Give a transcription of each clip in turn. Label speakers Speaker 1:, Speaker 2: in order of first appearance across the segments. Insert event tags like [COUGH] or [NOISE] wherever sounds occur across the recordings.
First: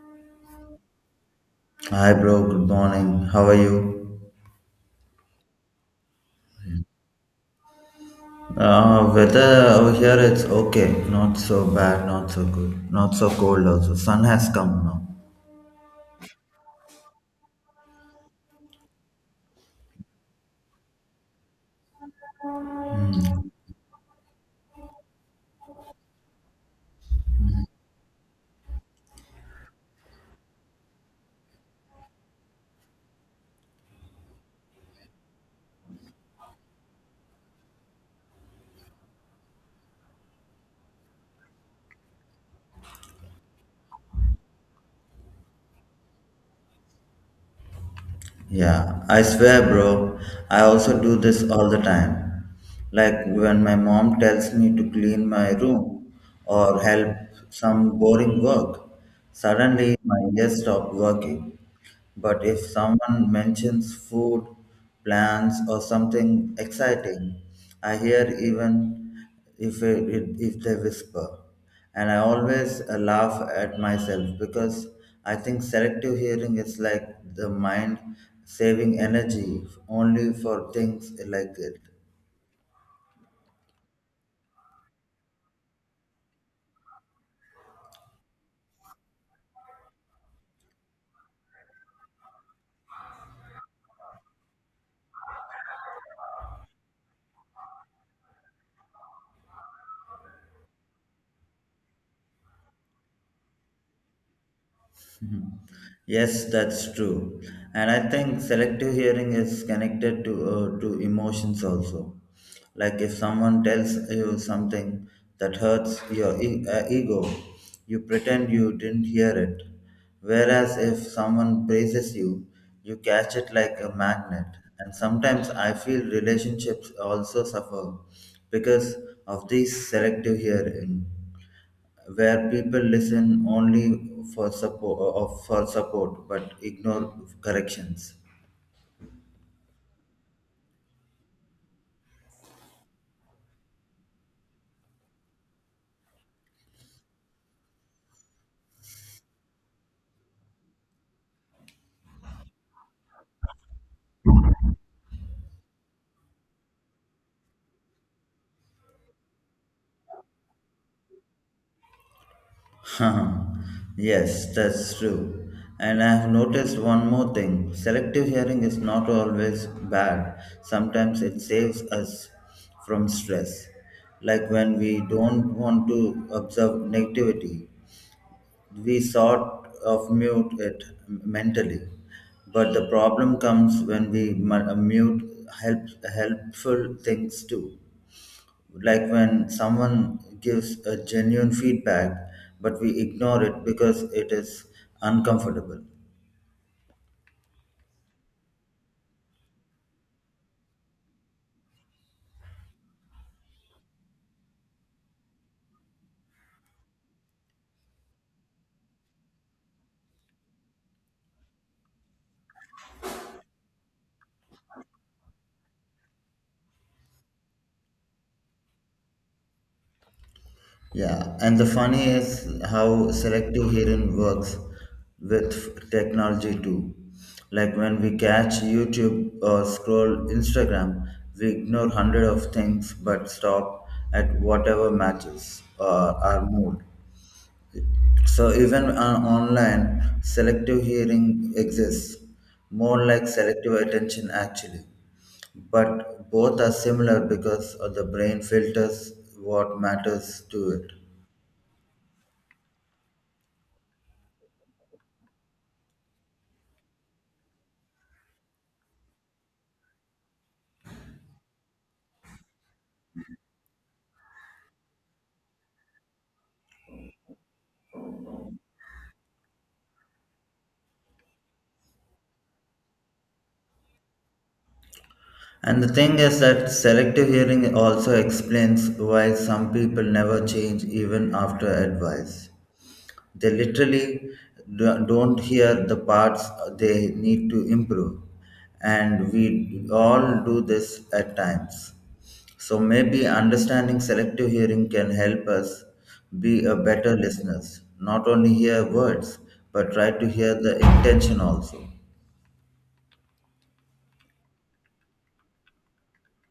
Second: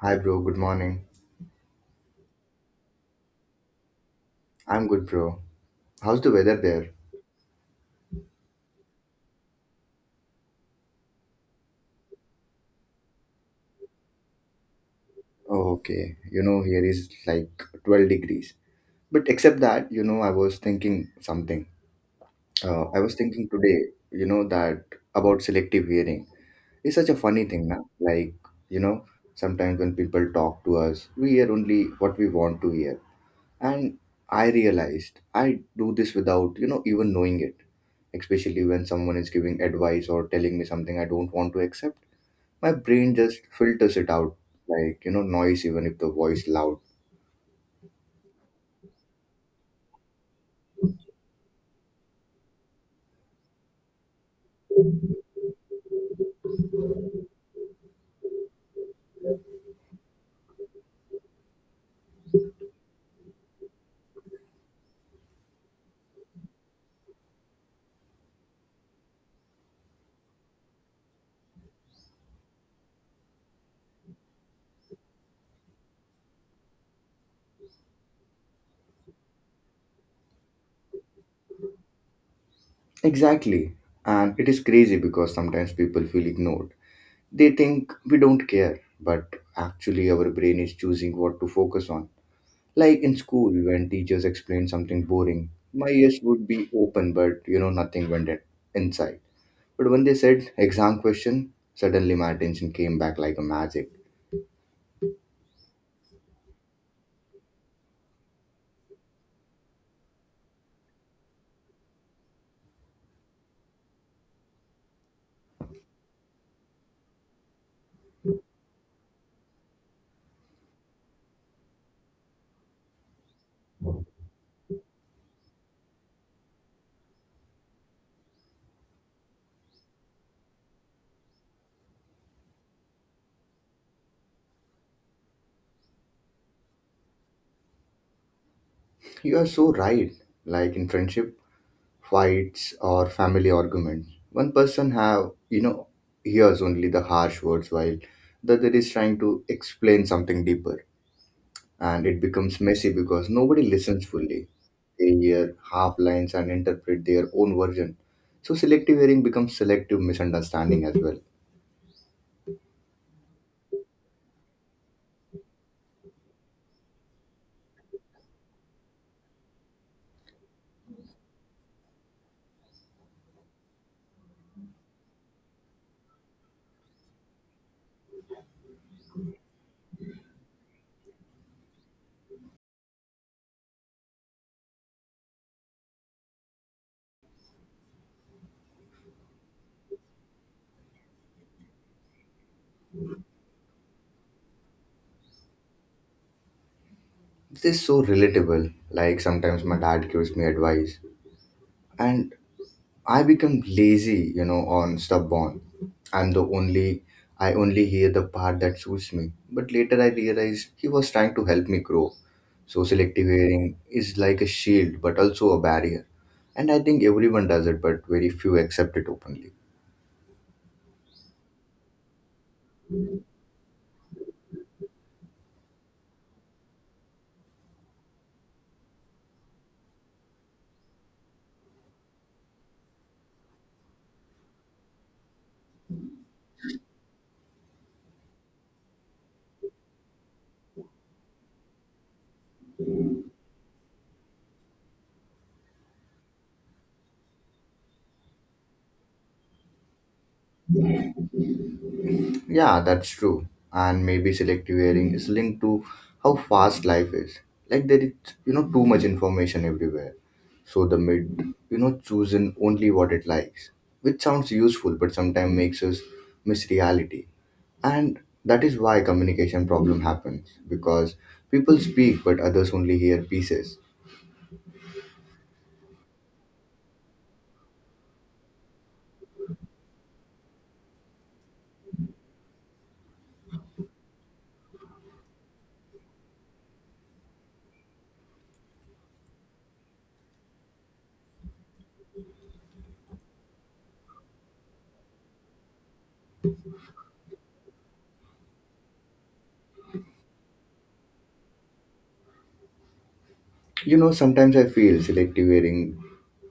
Speaker 1: Hi, bro. Good morning.
Speaker 2: Hi bro, good morning. How are you?
Speaker 1: I'm good, bro. How's the weather there?
Speaker 2: Weather over here it's okay. Not so bad, not so good. Not so cold also. Sun has come now.
Speaker 1: Oh, okay. You know, here is like 12 degrees. But except that, you know, I was thinking something. I was thinking today, you know, that about selective hearing. It's such a funny thing, now. Like, you know, sometimes when people talk to us, we hear only what we want to hear. And I realized I do this without, you know, even knowing it, especially when someone is giving advice or telling me something I don't want to accept. My brain just filters it out like, you know, noise, even if the voice loud.
Speaker 2: Yeah, I swear bro, I also do this all the time. Like when my mom tells me to clean my room or help some boring work, suddenly my ears stop working. But if someone mentions food, plants, or something exciting, I hear even if, it- if they whisper. And I always laugh at myself because I think selective hearing is like the mind saving energy only for things like it.
Speaker 1: Exactly, and it is crazy because sometimes people feel ignored. They think we don't care, but actually our brain is choosing what to focus on. Like in school, when teachers explain something boring, my ears would be open, but you know nothing went inside. But when they said exam question, suddenly my attention came back like a magic.
Speaker 2: Mhm. Yes, that's true. And I think selective hearing is connected to emotions also. Like if someone tells you something that hurts your ego, you pretend you didn't hear it. Whereas if someone praises you, you catch it like a magnet. And sometimes I feel relationships also suffer because of these selective hearing, where people listen only for support, but ignore corrections.
Speaker 1: You are so right. Like in friendship fights or family arguments. One person have, you know, hears only the harsh words while the other is trying to explain something deeper, and it becomes messy because nobody listens fully. They hear half lines and interpret their own version. So selective hearing becomes selective misunderstanding as well.
Speaker 2: [LAUGHS] Yes, that's true. And I have noticed one more thing, selective hearing is not always bad, sometimes it saves us from stress. Like when we don't want to observe negativity, we sort of mute it mentally. But the problem comes when we mute help, helpful things too, like when someone gives a genuine feedback but we ignore it because it is uncomfortable.
Speaker 1: This is so relatable. Like sometimes my dad gives me advice and I become lazy, you know, on stubborn. I'm the only I only hear the part that suits me. But later I realized he was trying to help me grow. So selective hearing is like a shield but also a barrier. And I think everyone does it, but very few accept it openly.
Speaker 2: Yeah, and the funny is how selective hearing works with technology too. Like when we catch youtube or scroll instagram, we ignore hundred of things but stop at whatever matches our mood. So even on online, selective hearing exists, more like selective attention actually. But both are similar because of the brain filters what matters to it.
Speaker 1: Yeah, that's true. And maybe selective hearing is linked to how fast life is. Like there is, you know, too much information everywhere. So the mid, you know, choosing only what it likes, which sounds useful, but sometimes makes us miss reality. And that is why communication problem happens because people speak, but others only hear pieces.
Speaker 2: And the thing is that selective hearing also explains why some people never change even after advice. They literally don't hear the parts they need to improve, and we all do this at times. So maybe understanding selective hearing can help us be a better listeners, not only hear words but try to hear the intention also.
Speaker 1: You know, sometimes I feel selective hearing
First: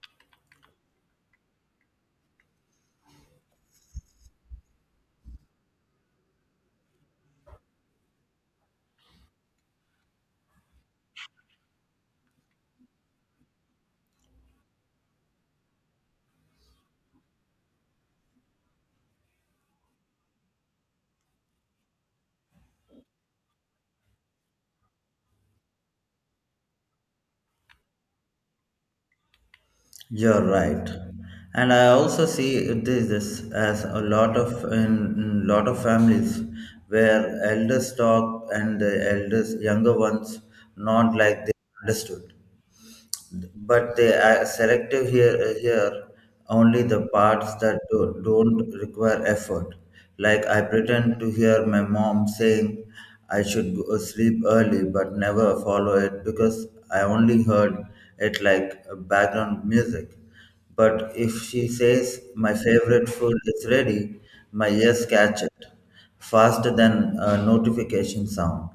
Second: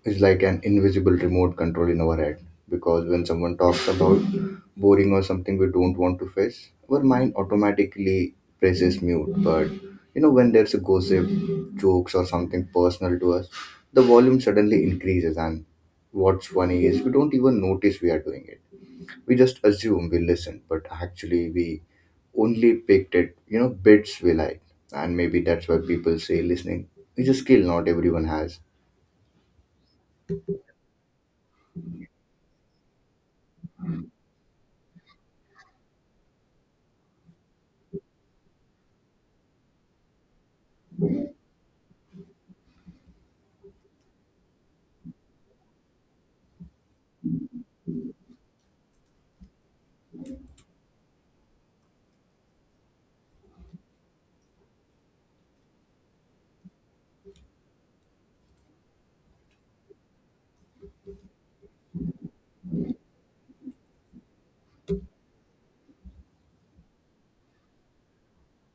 Speaker 1: is like an invisible remote control in our head, because when someone talks about boring or something we don't want to face, our mind automatically presses mute. But you know, when there's a gossip, jokes, or something personal to us, the volume suddenly increases. And what's funny is we don't even notice we are doing it. We just assume we listen, but actually we only picked it, you know, bits we like. And maybe that's why people say listening is a skill not everyone has.
Speaker 2: You're right, and I also see this, this as a lot of in lot of families where elders talk and the elders younger ones, not like they understood, but they are selective here only the parts that don't require effort. Like I pretend to hear my mom saying I should go sleep early but never follow it because I only heard it like background music. But if she says my favorite food is ready, my ears catch it faster than a notification sound.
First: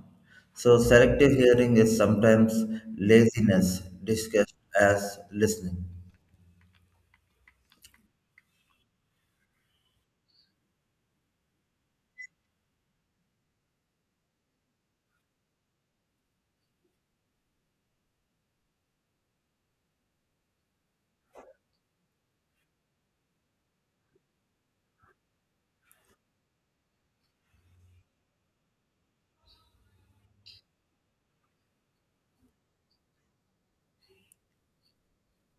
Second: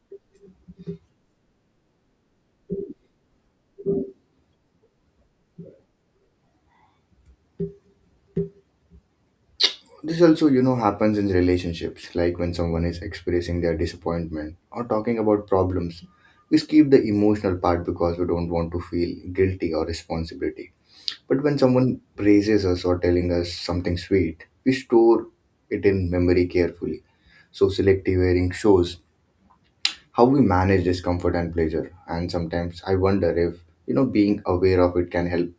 Speaker 2: So, selective hearing is sometimes laziness discussed as listening.
Speaker 1: This also, you know, happens in relationships, like when someone is expressing their disappointment or talking about problems. We skip the emotional part because we don't want to feel guilty or responsibility. But when someone praises us or telling us something sweet, we store it in memory carefully. So selective hearing shows how we manage discomfort and pleasure. And sometimes I wonder if, you know, being aware of it can help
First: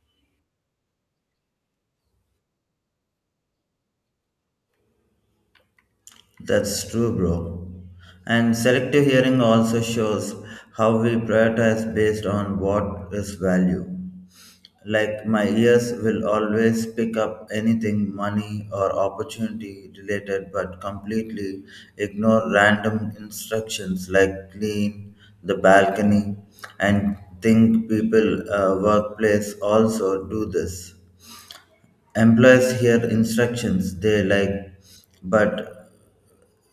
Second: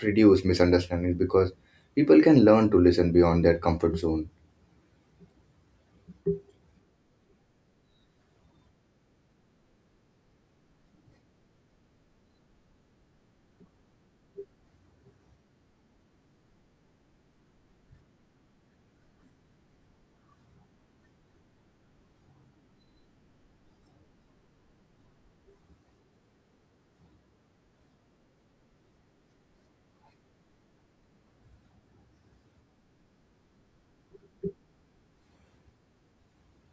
Speaker 1: reduce misunderstandings because people can learn to listen beyond their comfort zone.
Speaker 2: That's true, bro. And selective hearing also shows how we prioritize based on what is value. Like, my ears will always pick up anything money or opportunity related, but completely ignore random instructions like clean the balcony. And think people, workplace also do this. Employees hear instructions they like but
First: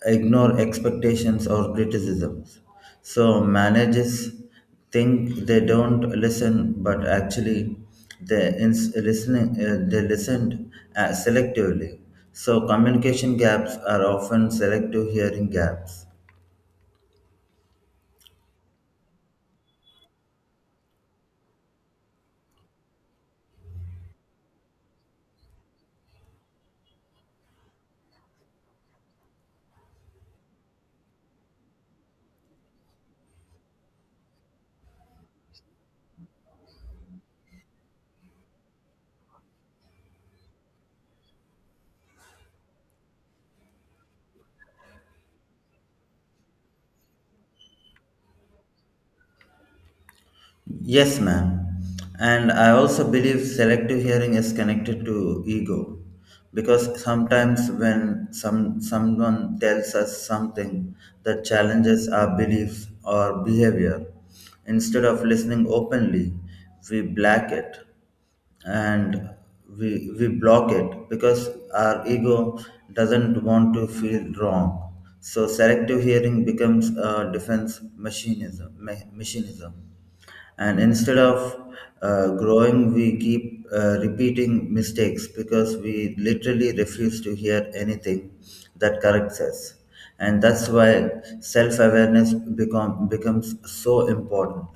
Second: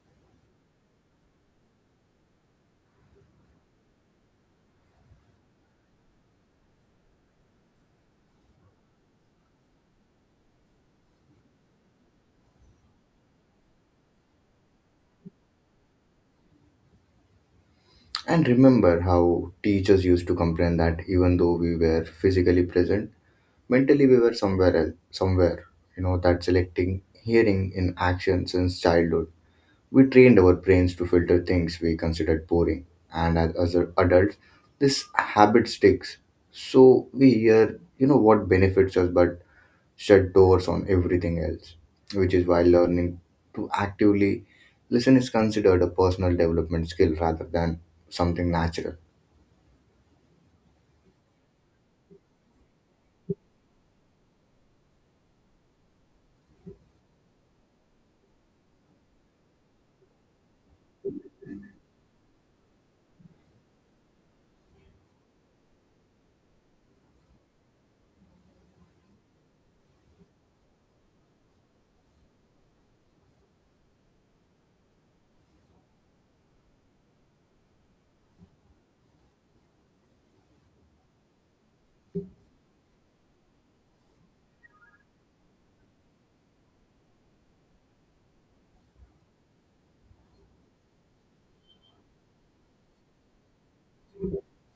Speaker 2: ignore expectations or criticisms. So managers think they don't listen, but actually they ins- listening they listened selectively. So communication gaps are often selective hearing gaps.
Speaker 1: And remember how teachers used to complain that even though we were physically present, mentally we were somewhere else, somewhere. You know, that selecting hearing in action since childhood. We trained our brains to filter things we considered boring. And as adults, this habit sticks. So we hear, you know, what benefits us but shut doors on everything else, which is why learning to actively listen is considered a personal development skill rather than something natural.
Speaker 2: Yes, ma'am. And I also believe selective hearing is connected to ego because sometimes when someone tells us something that challenges our beliefs or behavior, instead of listening openly, we black it and we block it because our ego doesn't want to feel wrong. So selective hearing becomes a defense machinism. Machinism, and instead of growing we keep repeating mistakes because we literally refuse to hear anything that corrects us. And that's why self-awareness becomes so important.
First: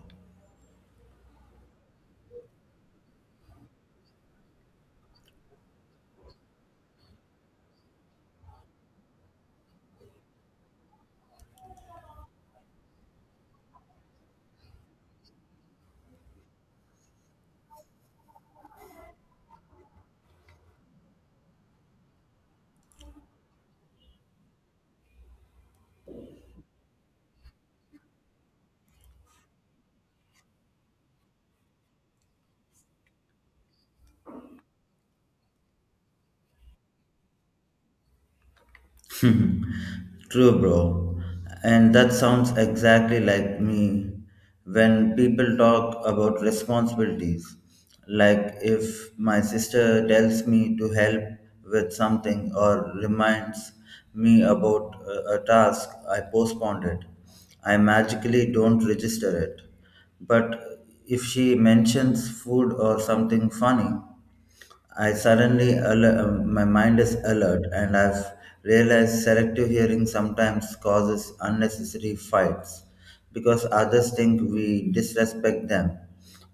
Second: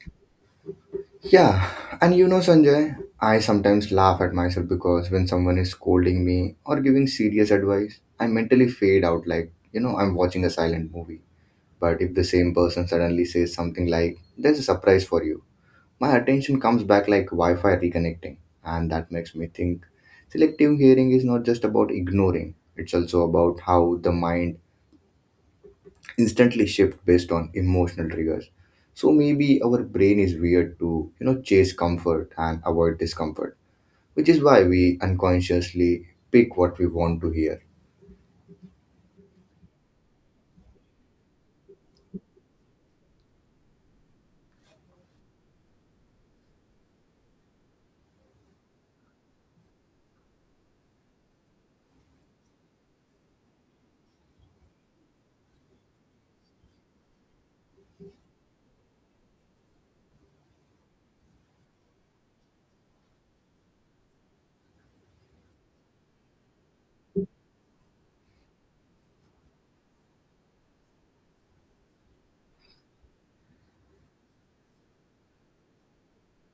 Speaker 1: Yeah, and you know, Sanjay, I sometimes laugh at myself because when someone is scolding me or giving serious advice, I mentally fade out like, you know, I'm watching a silent movie. But if the same person suddenly says something like, "There's a surprise for you," my attention comes back like Wi Fi reconnecting. And that makes me think selective hearing is not just about ignoring, it's also about how the mind instantly shift based on emotional triggers. So maybe our brain is weird to, you know, chase comfort and avoid discomfort, which is why we unconsciously pick what we want to hear.
Speaker 2: [LAUGHS] Hmm, True, bro. And that sounds exactly like me when people talk about responsibilities. Like if my sister tells me to help with something or reminds me about a task, I postponed it. I magically don't register it. But if she mentions food or something funny, I suddenly my mind is alert, and I've realized selective hearing sometimes causes unnecessary fights because others think we disrespect them,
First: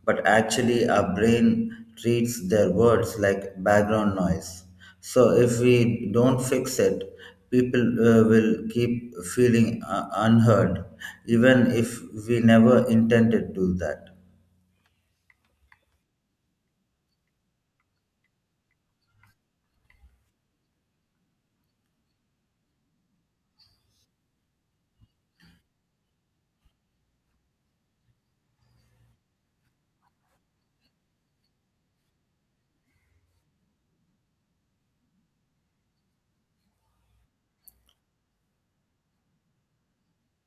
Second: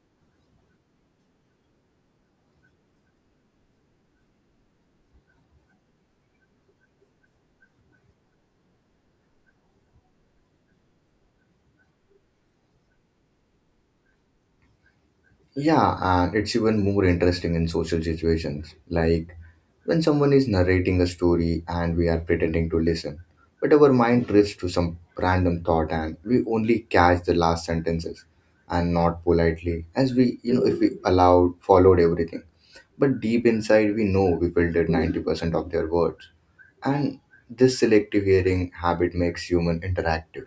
Speaker 2: but actually our brain treats their words like background noise. So if we don't fix it, people will keep feeling unheard, even if we never intended to do that.
Speaker 1: Yeah, and it's even more interesting in social situations, like when someone is narrating a story and we are pretending to listen, but our mind drifts to some random thought and we only catch the last sentences and not politely, as we, you know, if we allowed followed everything. But deep inside, we know we filtered 90% of their words. And this selective hearing habit makes human interactive,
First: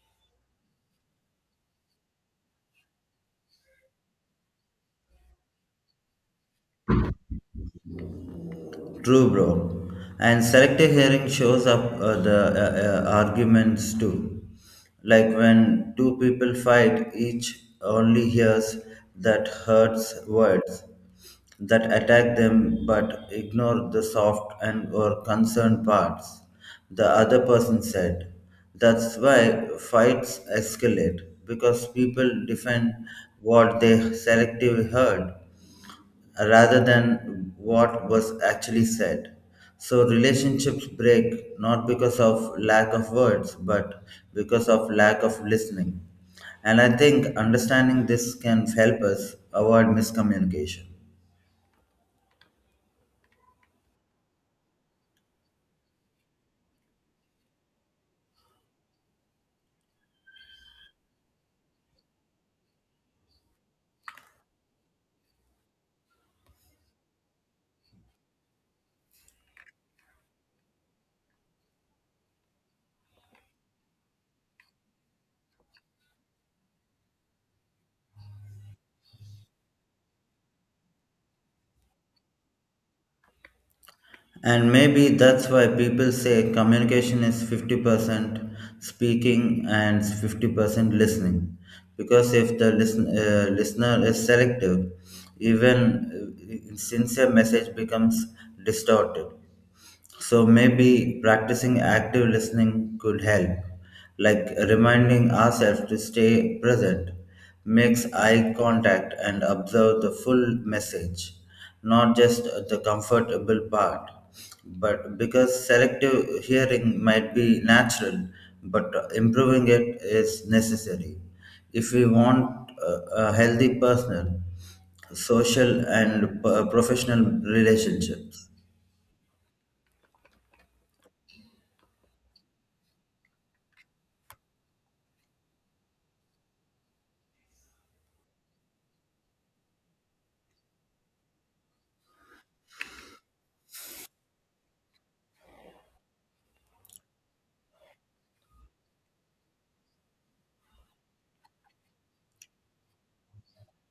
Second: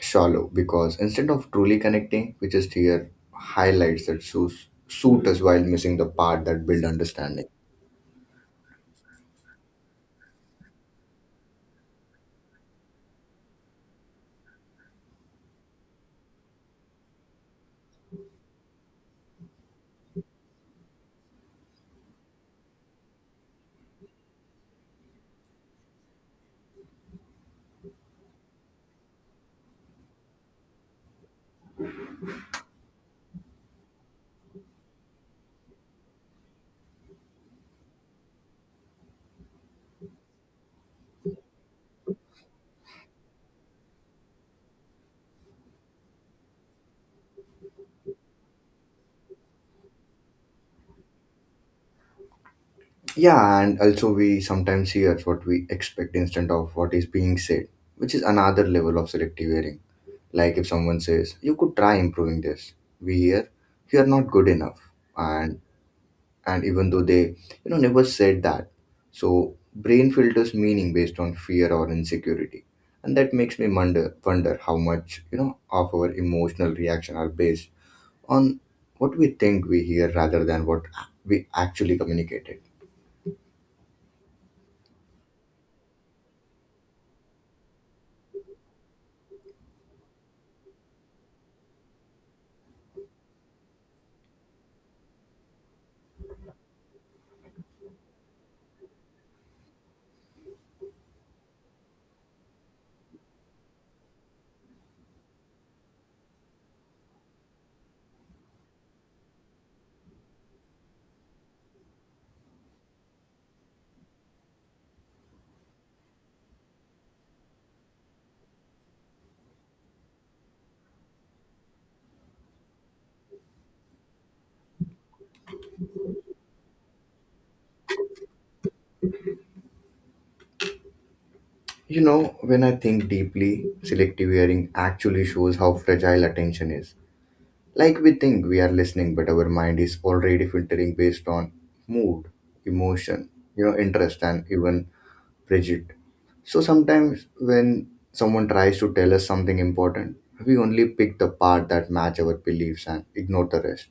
Speaker 1: shallow, because instead of truly connecting, we just hear highlights that suit us while missing the part that build understanding.
Speaker 2: True, bro. And selective hearing shows up the arguments too. Like when two people fight, each only hears that hurts words that attack them but ignore the soft and or concerned parts the other person said. That's why fights escalate because people defend what they selectively heard rather than what was actually said. So relationships break not because of lack of words, but because of lack of listening. And I think understanding this can help us avoid miscommunication.
Speaker 1: Yeah, and also we sometimes hear what we expect instead of what is being said, which is another level of selective hearing. Like if someone says, "You could try improving this," we hear, "You're not good enough." And and even though they, you know, never said that, so brain filters meaning based on fear or insecurity, and that makes me wonder how much, you know, of our emotional reaction are based on what we think we hear rather than what we actually communicated.
Speaker 2: And maybe that's why people say communication is 50% speaking and 50% listening. Because if the listener is selective, even sincere message becomes distorted. So maybe practicing active listening could help, like reminding ourselves to stay present, makes eye contact, and observe the full message, not just the comfortable part. But because selective hearing might be natural, but improving it is necessary. If we want a healthy personal, social, and professional relationships.
Speaker 1: You know, when I think deeply, selective hearing actually shows how fragile attention is. Like we think we are listening, but our mind is already filtering based on mood, emotion, you know, interest, and even rigid. So sometimes when someone tries to tell us something important, we only pick the part that match our beliefs and ignore the rest.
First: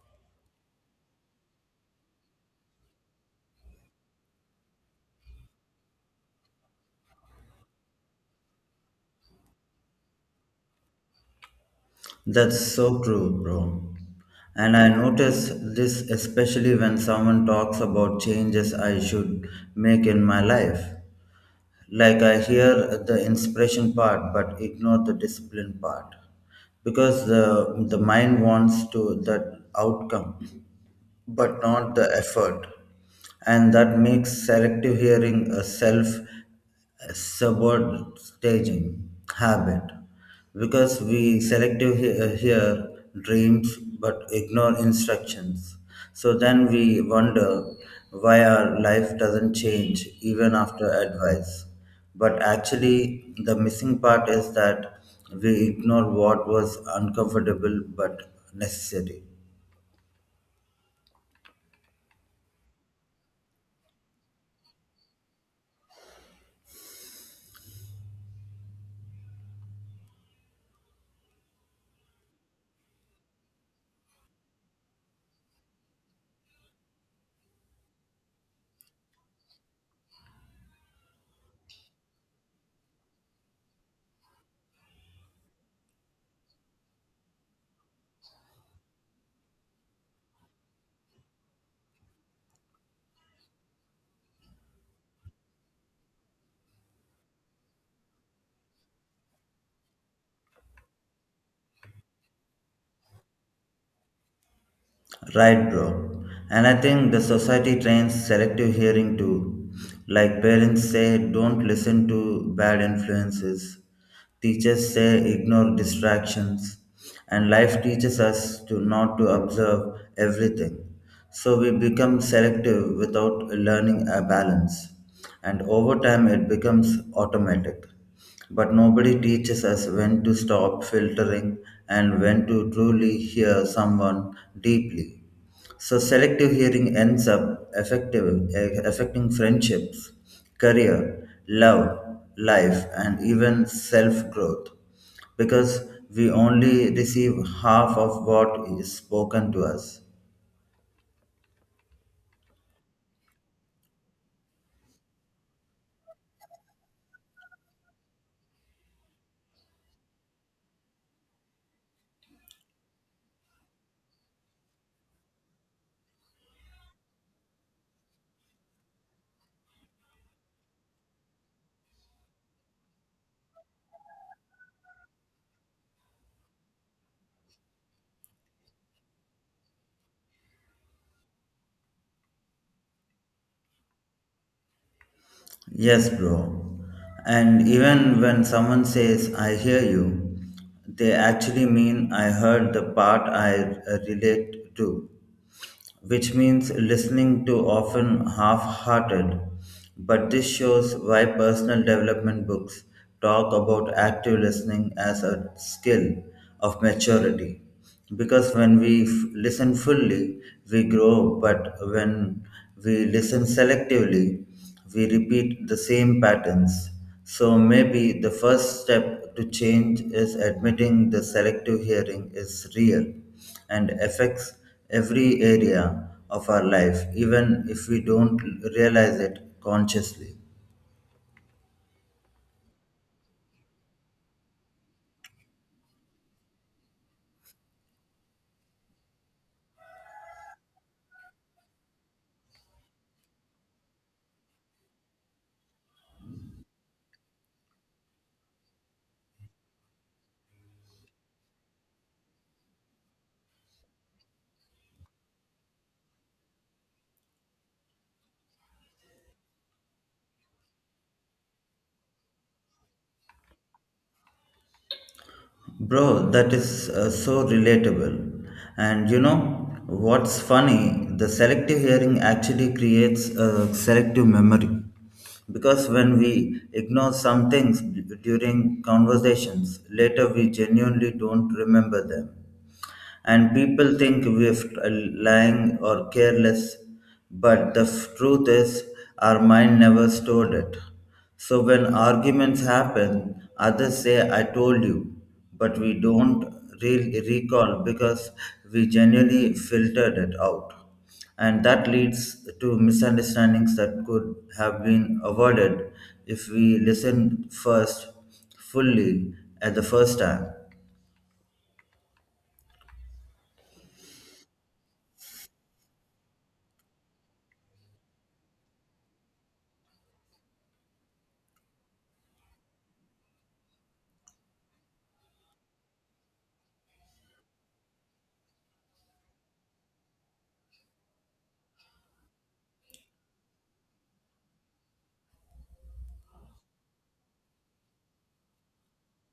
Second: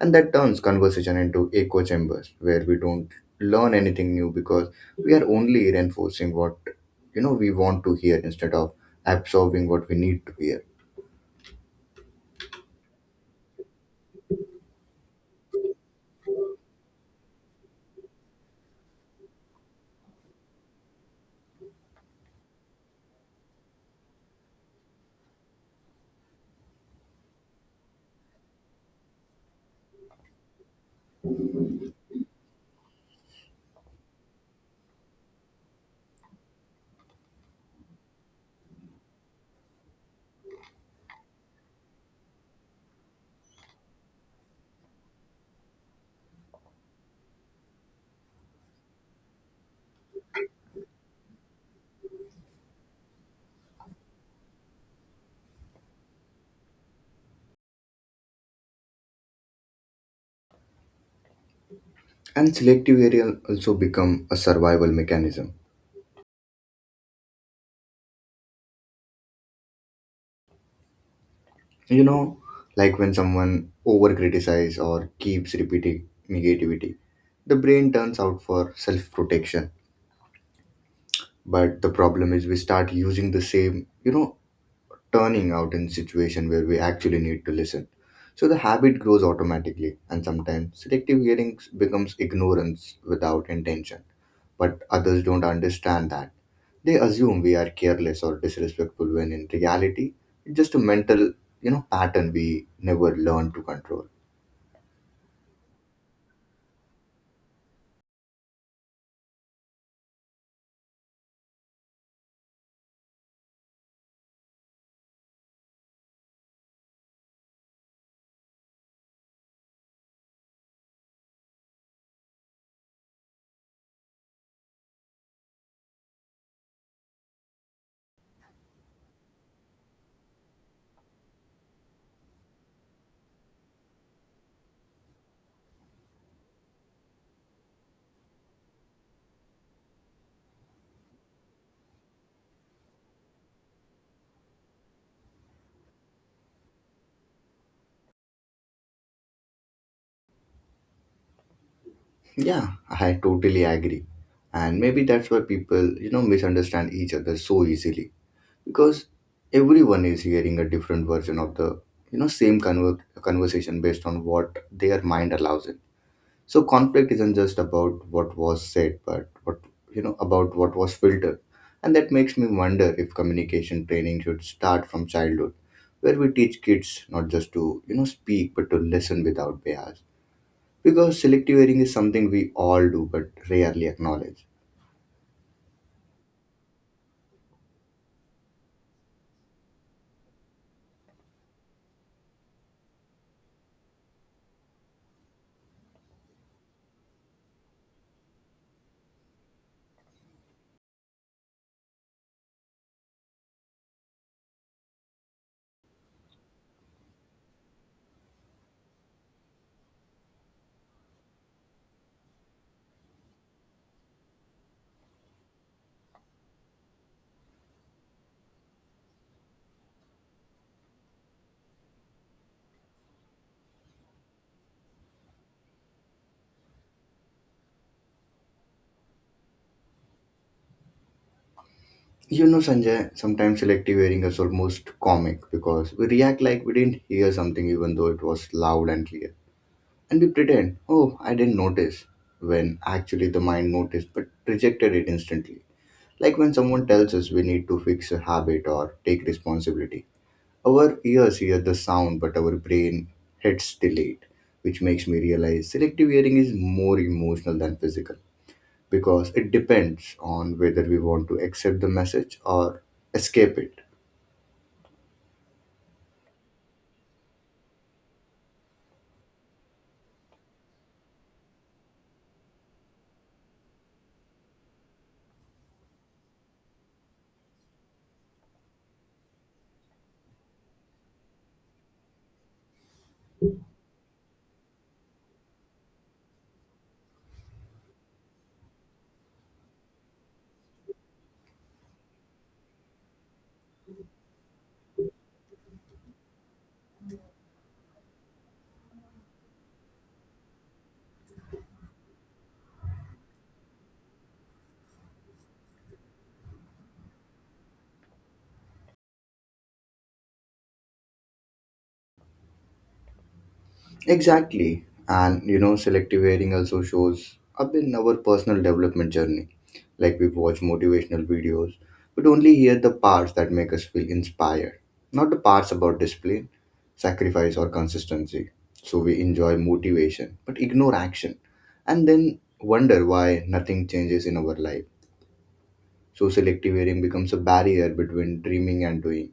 Speaker 1: And that turns conversation into echo chambers where we don't learn anything new, because we are only reinforcing what, you know, we want to hear instead of absorbing what we need to hear.
Speaker 2: That's so true, bro. And I notice this especially when someone talks about changes I should make in my life. Like I hear the inspiration part but ignore the discipline part because the mind wants to that outcome but not the effort. And that makes selective hearing a self sabotaging habit because we hear dreams but ignore instructions. So then we wonder why our life doesn't change even after advice. But actually, the missing part is that we ignore what was uncomfortable but necessary.
Speaker 1: And selective hearing also become a survival mechanism, you know, like when someone over criticize or keeps repeating negativity, the brain turns out for self protection. But the problem is we start using the same, you know, turning out in situation where we actually need to listen. So the habit grows automatically, and sometimes selective hearing becomes ignorance without intention. But others don't understand that. They assume we are careless or disrespectful when in reality, it's just a mental, you know, pattern we never learn to control.
Speaker 2: Right, bro. And I think the society trains selective hearing too. Like parents say, don't listen to bad influences. Teachers say, ignore distractions. And life teaches us to not to observe everything. So we become selective without learning a balance. And over time, it becomes automatic. But nobody teaches us when to stop filtering and when to truly hear someone deeply. So selective hearing ends up affecting friendships, career, love, life, and even self growth because we only receive half of what is spoken to us.
Speaker 1: Yeah, I totally agree. And maybe that's why people, you know, misunderstand each other so easily, because everyone is hearing a different version of the, you know, same conversation based on what their mind allows it. So conflict isn't just about what was said but what, you know, about what was filtered. And that makes me wonder if communication training should start from childhood, where we teach kids not just to, you know, speak but to listen without bias, because selective hearing is something we all do but rarely acknowledge.
Speaker 2: Yes, bro. And even when someone says, I hear you, they actually mean I heard the part I relate to, which means listening to often half hearted. But this shows why personal development books talk about active listening as a skill of maturity. Because when we listen fully, we grow, but when we listen selectively, we repeat the same patterns. So maybe the first step to change is admitting the selective hearing is real and affects every area of our life, even if we don't realize it consciously.
Speaker 1: You know, Sanjay, sometimes selective hearing is almost comic because we react like we didn't hear something even though it was loud and clear. And we pretend, "Oh, I didn't notice," when actually the mind noticed but rejected it instantly. Like when someone tells us we need to fix a habit or take responsibility. Our ears hear the sound, but our brain hits delayed, which makes me realize selective hearing is more emotional than physical because it depends on whether we want to accept the message or escape it.
Speaker 2: Bro, that is so relatable. And you know what's funny? The selective hearing actually creates a selective memory. Because when we ignore some things during conversations, later we genuinely don't remember them. And people think we're lying or careless, but the truth is, our mind never stored it. So when arguments happen, others say, I told you, but we don't recall because we genuinely filtered it out. And that leads to misunderstandings that could have been avoided if we listened first fully at the first time.
Speaker 1: Exactly. And you know, selective hearing also shows up in our personal development journey. Like we watch motivational videos, but only hear the parts that make us feel inspired, not the parts about discipline, sacrifice, or consistency. So we enjoy motivation, but ignore action, and then wonder why nothing changes in our life. So selective hearing becomes a barrier between dreaming and doing,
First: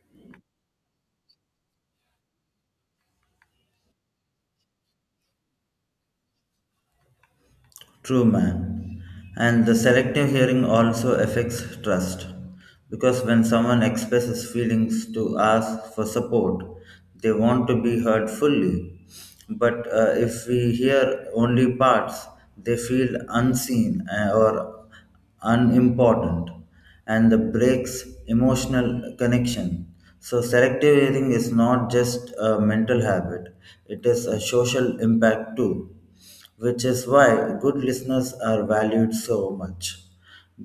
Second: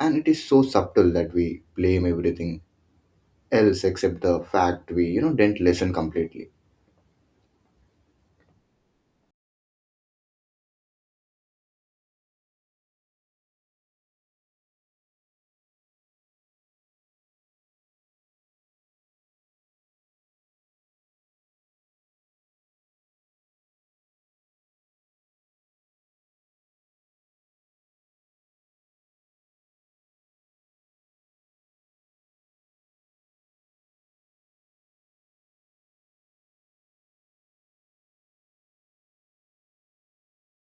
Speaker 1: and it is so subtle that we blame everything else except the fact we, you know, didn't listen completely.
Speaker 2: True, man. And the selective hearing also affects trust because when someone expresses feelings to ask for support, they want to be heard fully. But if we hear only parts, they feel unseen or unimportant, and the breaks emotional connection. So selective hearing is not just a mental habit, it is a social impact too, which is why good listeners are valued so much.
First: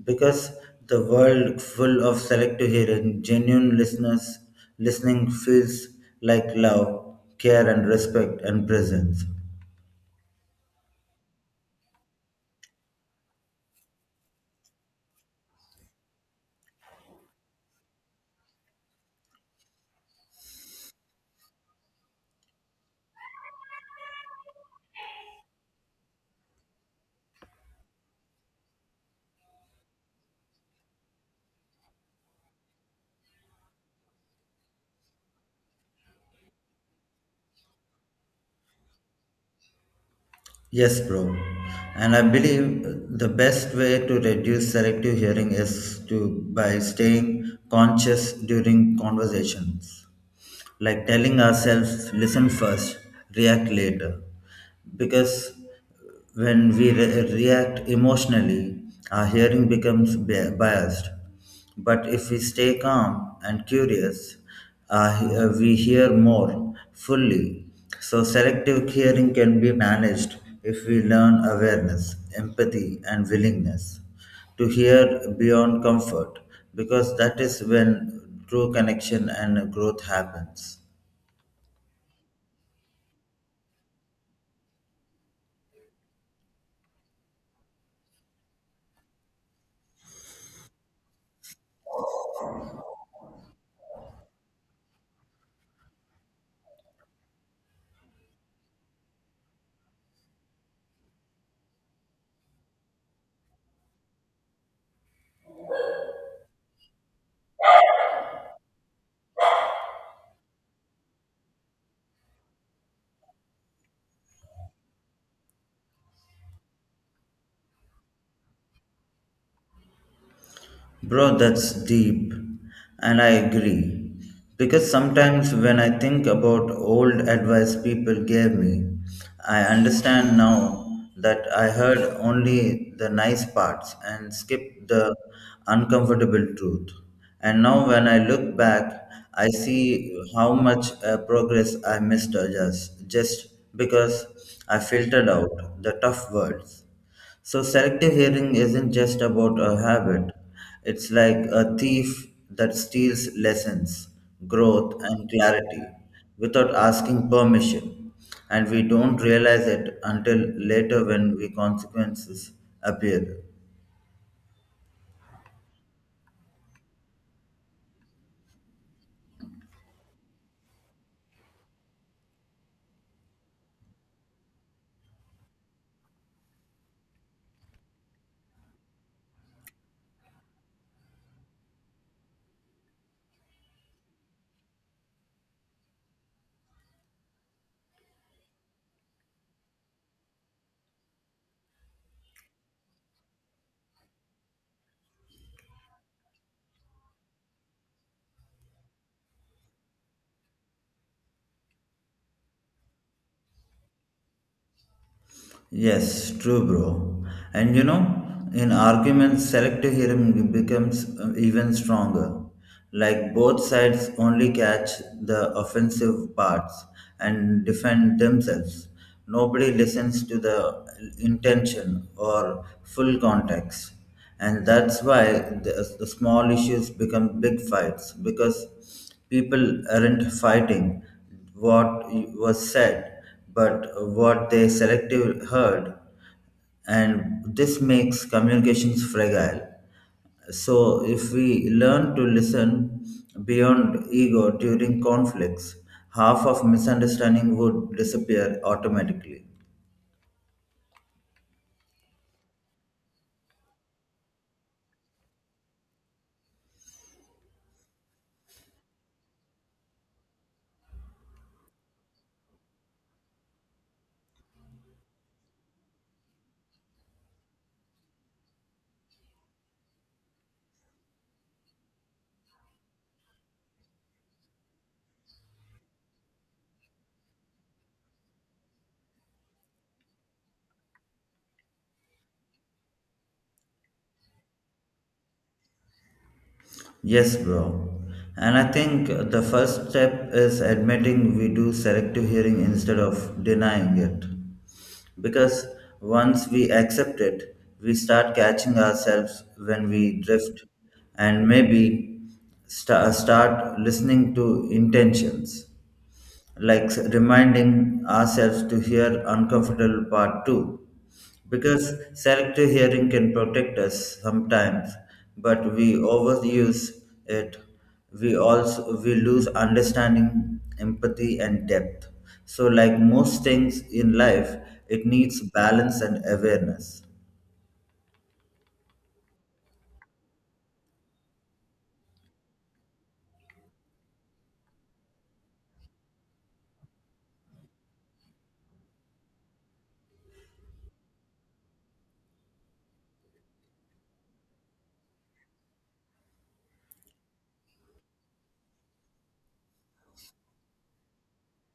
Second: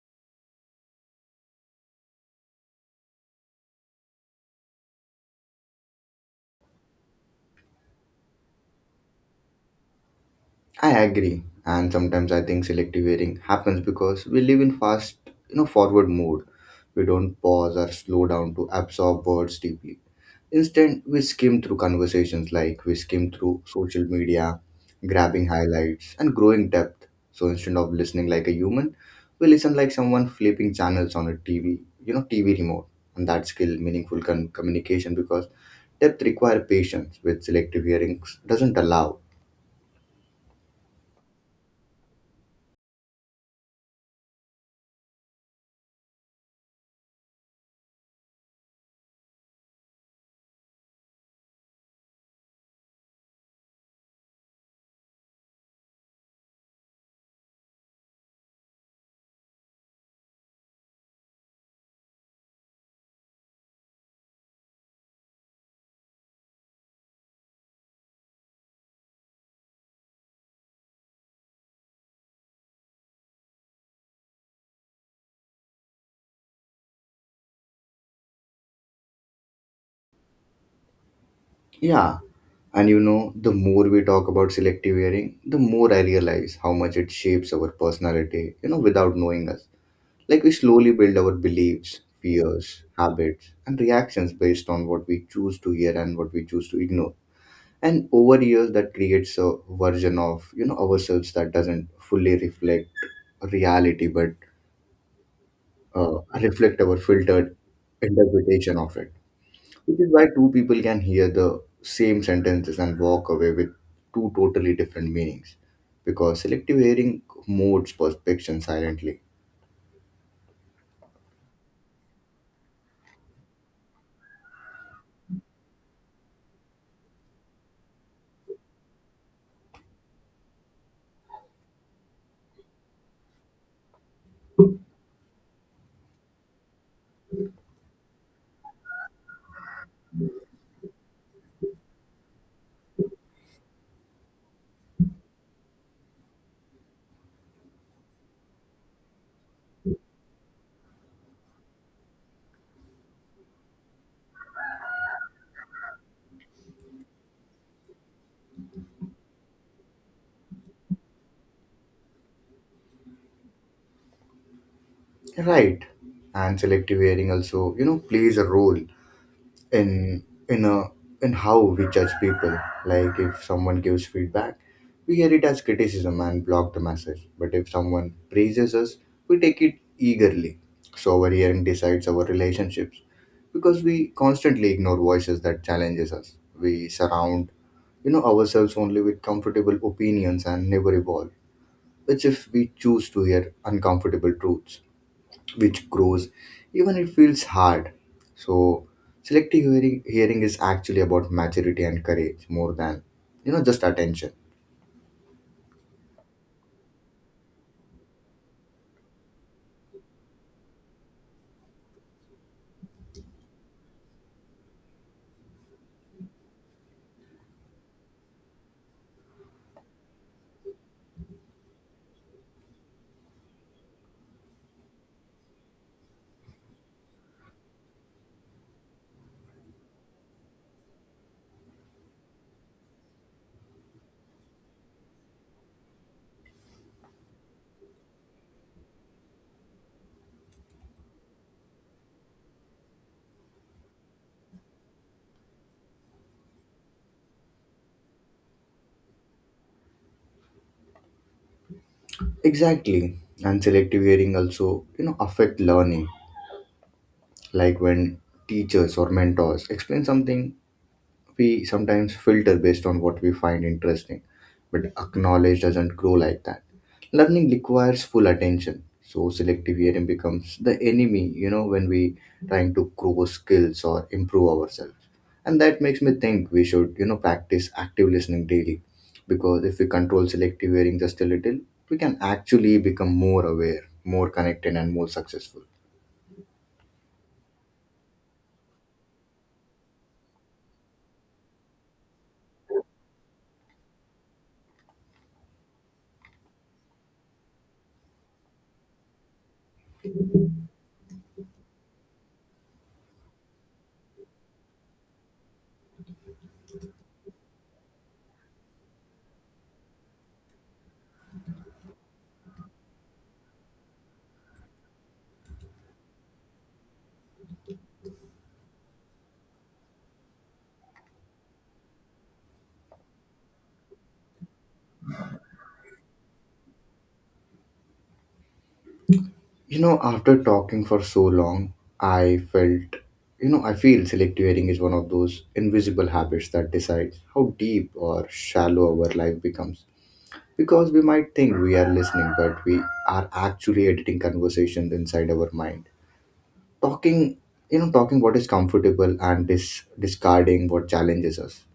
Speaker 2: Because the world full of selective hearing, genuine listeners listening feels like love, care and respect and presence.
Speaker 1: I agree, and sometimes I think selective hearing happens because we live in fast, you know, forward mode. We don't pause or slow down to absorb words deeply. Instead, we skim through conversations like we skim through social media, grabbing highlights and growing depth. So instead of listening like a human, we listen like someone flipping channels on a TV, you know, TV remote. And that skill meaningful communication because depth require patience, which selective hearings doesn't allow.
Speaker 2: Yes, bro. And I believe the best way to reduce selective hearing is to by staying conscious during conversations. Like telling ourselves, listen first, react later. Because when we react emotionally, our hearing becomes biased. But if we stay calm and curious, we hear more fully. So, selective hearing can be managed if we learn awareness, empathy, and willingness to hear beyond comfort, because that is when true connection and growth happens.
Speaker 1: Yeah. And you know, the more we talk about selective hearing, the more I realize how much it shapes our personality, you know, without knowing us. Like we slowly build our beliefs, fears, habits, and reactions based on what we choose to hear and what we choose to ignore. And over years, that creates a version of, you know, ourselves that doesn't fully reflect reality, but reflect our filtered interpretation of it. Which is why two people can hear the same sentences and walk away with two totally different meanings. Because selective hearing modes perception silently.
Speaker 2: Bro, that's deep. And I agree. Because sometimes when I think about old advice people gave me, I understand now that I heard only the nice parts and skipped the uncomfortable truth. And now when I look back, I see how much progress I missed just because I filtered out the tough words. So selective hearing isn't just about a habit. It's like a thief that steals lessons, growth, and clarity without asking permission. And we don't realize it until later when the consequences appear.
Speaker 1: Right. And selective hearing also, plays a role in in a in how we judge people. Like if someone gives feedback, we hear it as criticism and block the message. But if someone praises us, we take it eagerly. So our hearing decides our relationships, because we constantly ignore voices that challenges us. We surround ourselves only with comfortable opinions and never evolve, which if we choose to hear uncomfortable truths, which grows even it feels hard. So selective hearing, is actually about maturity and courage more than just attention.
Speaker 2: Yes, true, bro. And you know, in arguments, selective hearing becomes even stronger. Like both sides only catch the offensive parts and defend themselves. Nobody listens to the intention or full context. And that's why the small issues become big fights because people aren't fighting what was said but what they selective heard. And this makes communications fragile. So if we learn to listen beyond ego during conflicts, half of misunderstanding would disappear automatically.
Speaker 1: Exactly. And selective hearing also affect learning. Like when teachers or mentors explain something, we sometimes filter based on what we find interesting, but knowledge doesn't grow like that. Learning requires full attention, so selective hearing becomes the enemy, when we trying to grow skills or improve ourselves. And that makes me think we should, practice active listening daily, because if we control selective hearing just a little, we can actually become more aware, more connected, and more successful.
Speaker 2: Yes, bro. And I think the first step is admitting we do selective hearing instead of denying it. Because once we accept it, we start catching ourselves when we drift, and maybe start listening to intentions, like reminding ourselves to hear uncomfortable part too. Because selective hearing can protect us sometimes, but we overuse it. We also we lose understanding, empathy, and depth. So, like most things in life, it needs balance and awareness.
Speaker 1: You know, after talking for so long, I felt, I feel selective hearing is one of those invisible habits that decides how deep or shallow our life becomes. Because we might think we are listening, but we are actually editing conversations inside our mind. Talking, talking what is comfortable and discarding what challenges us.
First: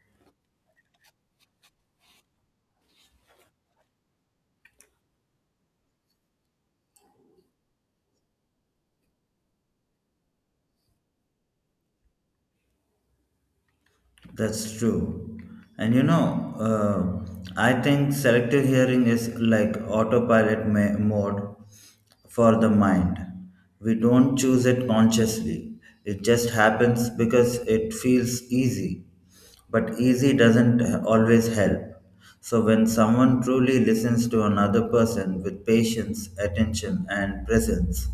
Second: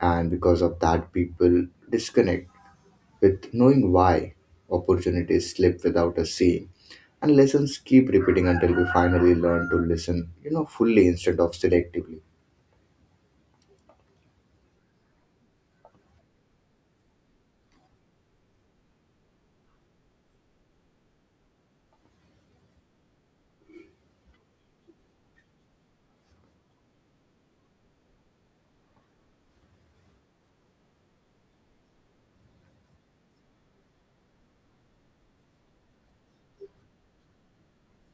Speaker 1: And because of that, people disconnect with knowing why opportunities slip without us seeing, and lessons keep repeating until we finally learn to listen fully instead of selectively.
Speaker 2: That's true. And you know, I think selective hearing is like autopilot mode for the mind. We don't choose it consciously, it just happens because it feels easy. But easy doesn't always help. So, when someone truly listens to another person with patience, attention, and presence,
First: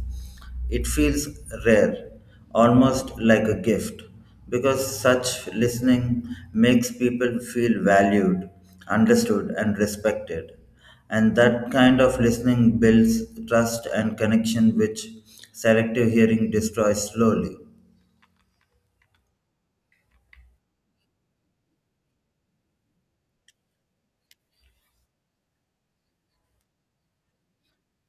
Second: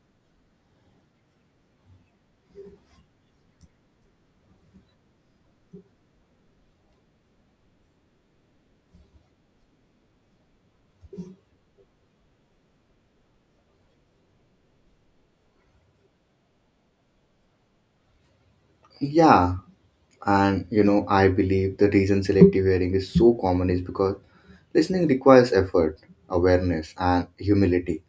Speaker 2: it feels rare, almost like a gift, because such listening makes people feel valued, understood, and respected. And that kind of listening builds trust and connection, which selective hearing destroys slowly.
Speaker 1: Yeah. And you know, I believe the reason selective hearing is so common is because listening requires effort, awareness, and humility,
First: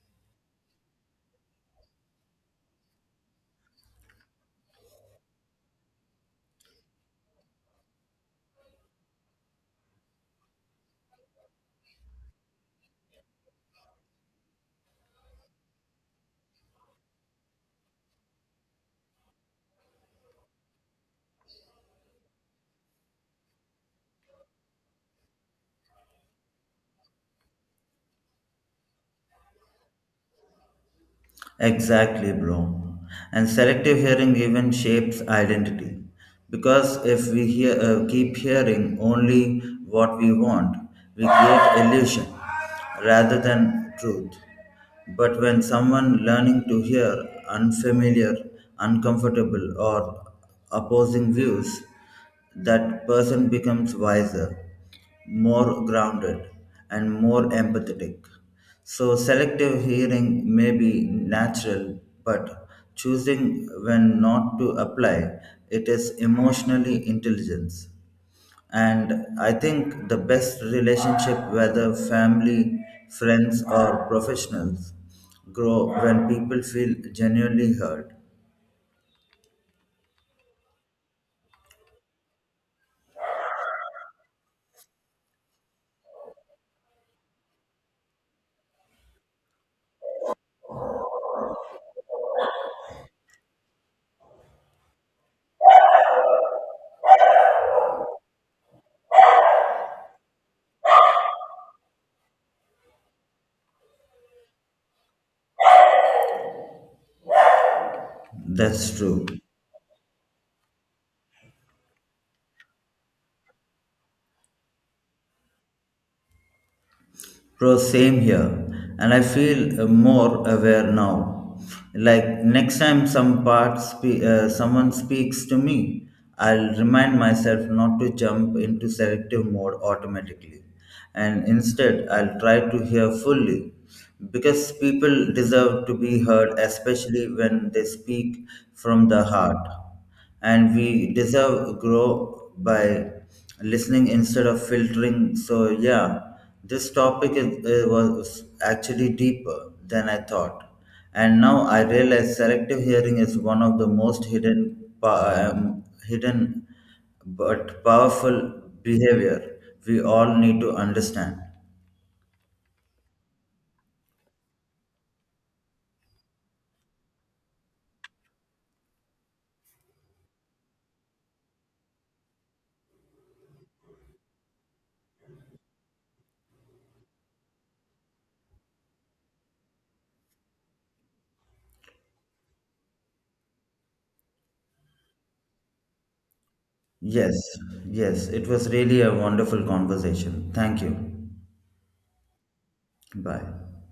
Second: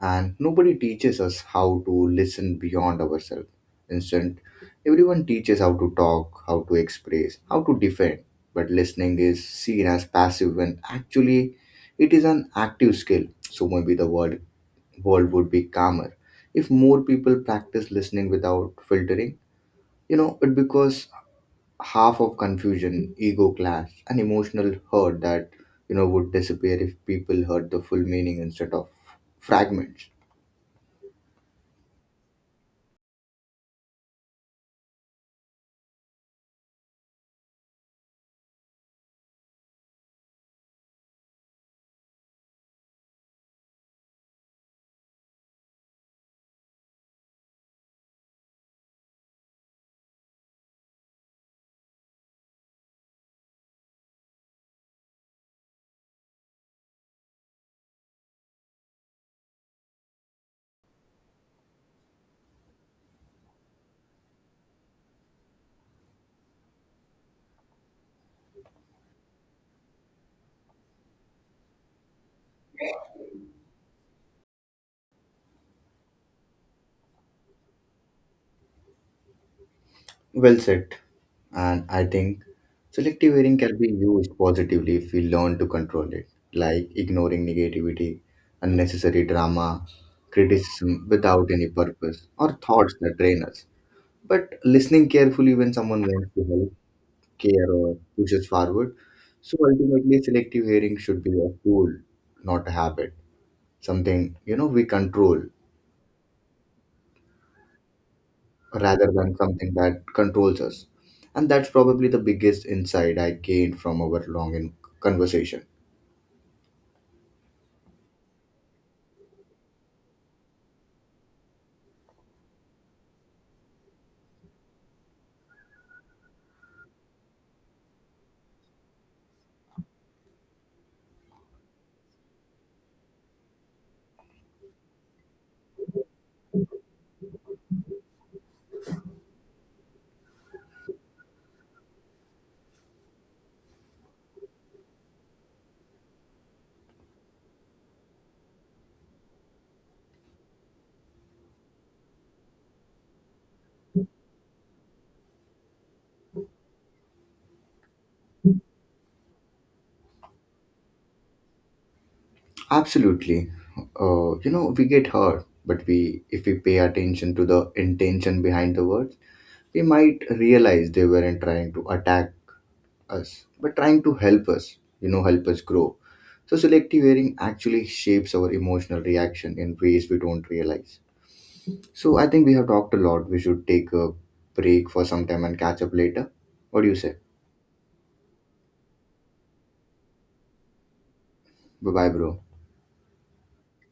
Speaker 1: and nobody teaches us how to listen beyond ourselves. Instead, everyone teaches how to talk, how to express, how to defend. But listening is seen as passive when actually it is an active skill. So maybe the world would be calmer if more people practice listening without filtering. You know, it because half of confusion, ego clash, and emotional hurt that would disappear if people heard the full meaning instead of fragments.
Speaker 2: Exactly, bro. And selective hearing even shapes identity. Because if we keep hearing only what we want, we create illusion rather than truth. But when someone learning to hear unfamiliar, uncomfortable, or opposing views, that person becomes wiser, more grounded, and more empathetic. So, selective hearing may be natural, but choosing when not to apply it is emotionally intelligence. And I think the best relationship, whether family, friends, or professionals, grow when people feel genuinely heard.
Speaker 1: Well said. And I think selective hearing can be used positively if we learn to control it, like ignoring negativity, unnecessary drama, criticism without any purpose, or thoughts that drain us. But listening carefully when someone wants to help, care, or pushes forward. So ultimately, selective hearing should be a tool, not a habit. Something we control
Speaker 2: That's
Speaker 1: rather
Speaker 2: true.
Speaker 1: than something that controls us. And that's probably the biggest insight I gained from our long conversation.
Speaker 2: Bro, same here. And I feel more aware now. Like next time someone speaks to me, I'll remind myself not to jump into selective mode automatically. And instead, I'll try to hear fully. Because people deserve to be heard, especially when they speak from the heart, and we deserve grow by listening instead of filtering. So yeah, this topic was actually deeper than I thought. And now I realize selective hearing is one of the most hidden hidden but powerful behavior we all need to understand.
Speaker 1: Absolutely. You know, we get hurt, but we if we pay attention to the intention behind the words, we might realize they weren't trying to attack us, but trying to help us, help us grow. So, selective hearing actually shapes our emotional reaction in ways we don't realize. So, I think we have talked a lot. We should take a break for some time and catch up later. What do you say?
Speaker 2: Yes, yes, it was really a wonderful conversation, thank you.
Speaker 1: Bye bye, bro.
Speaker 2: Bye.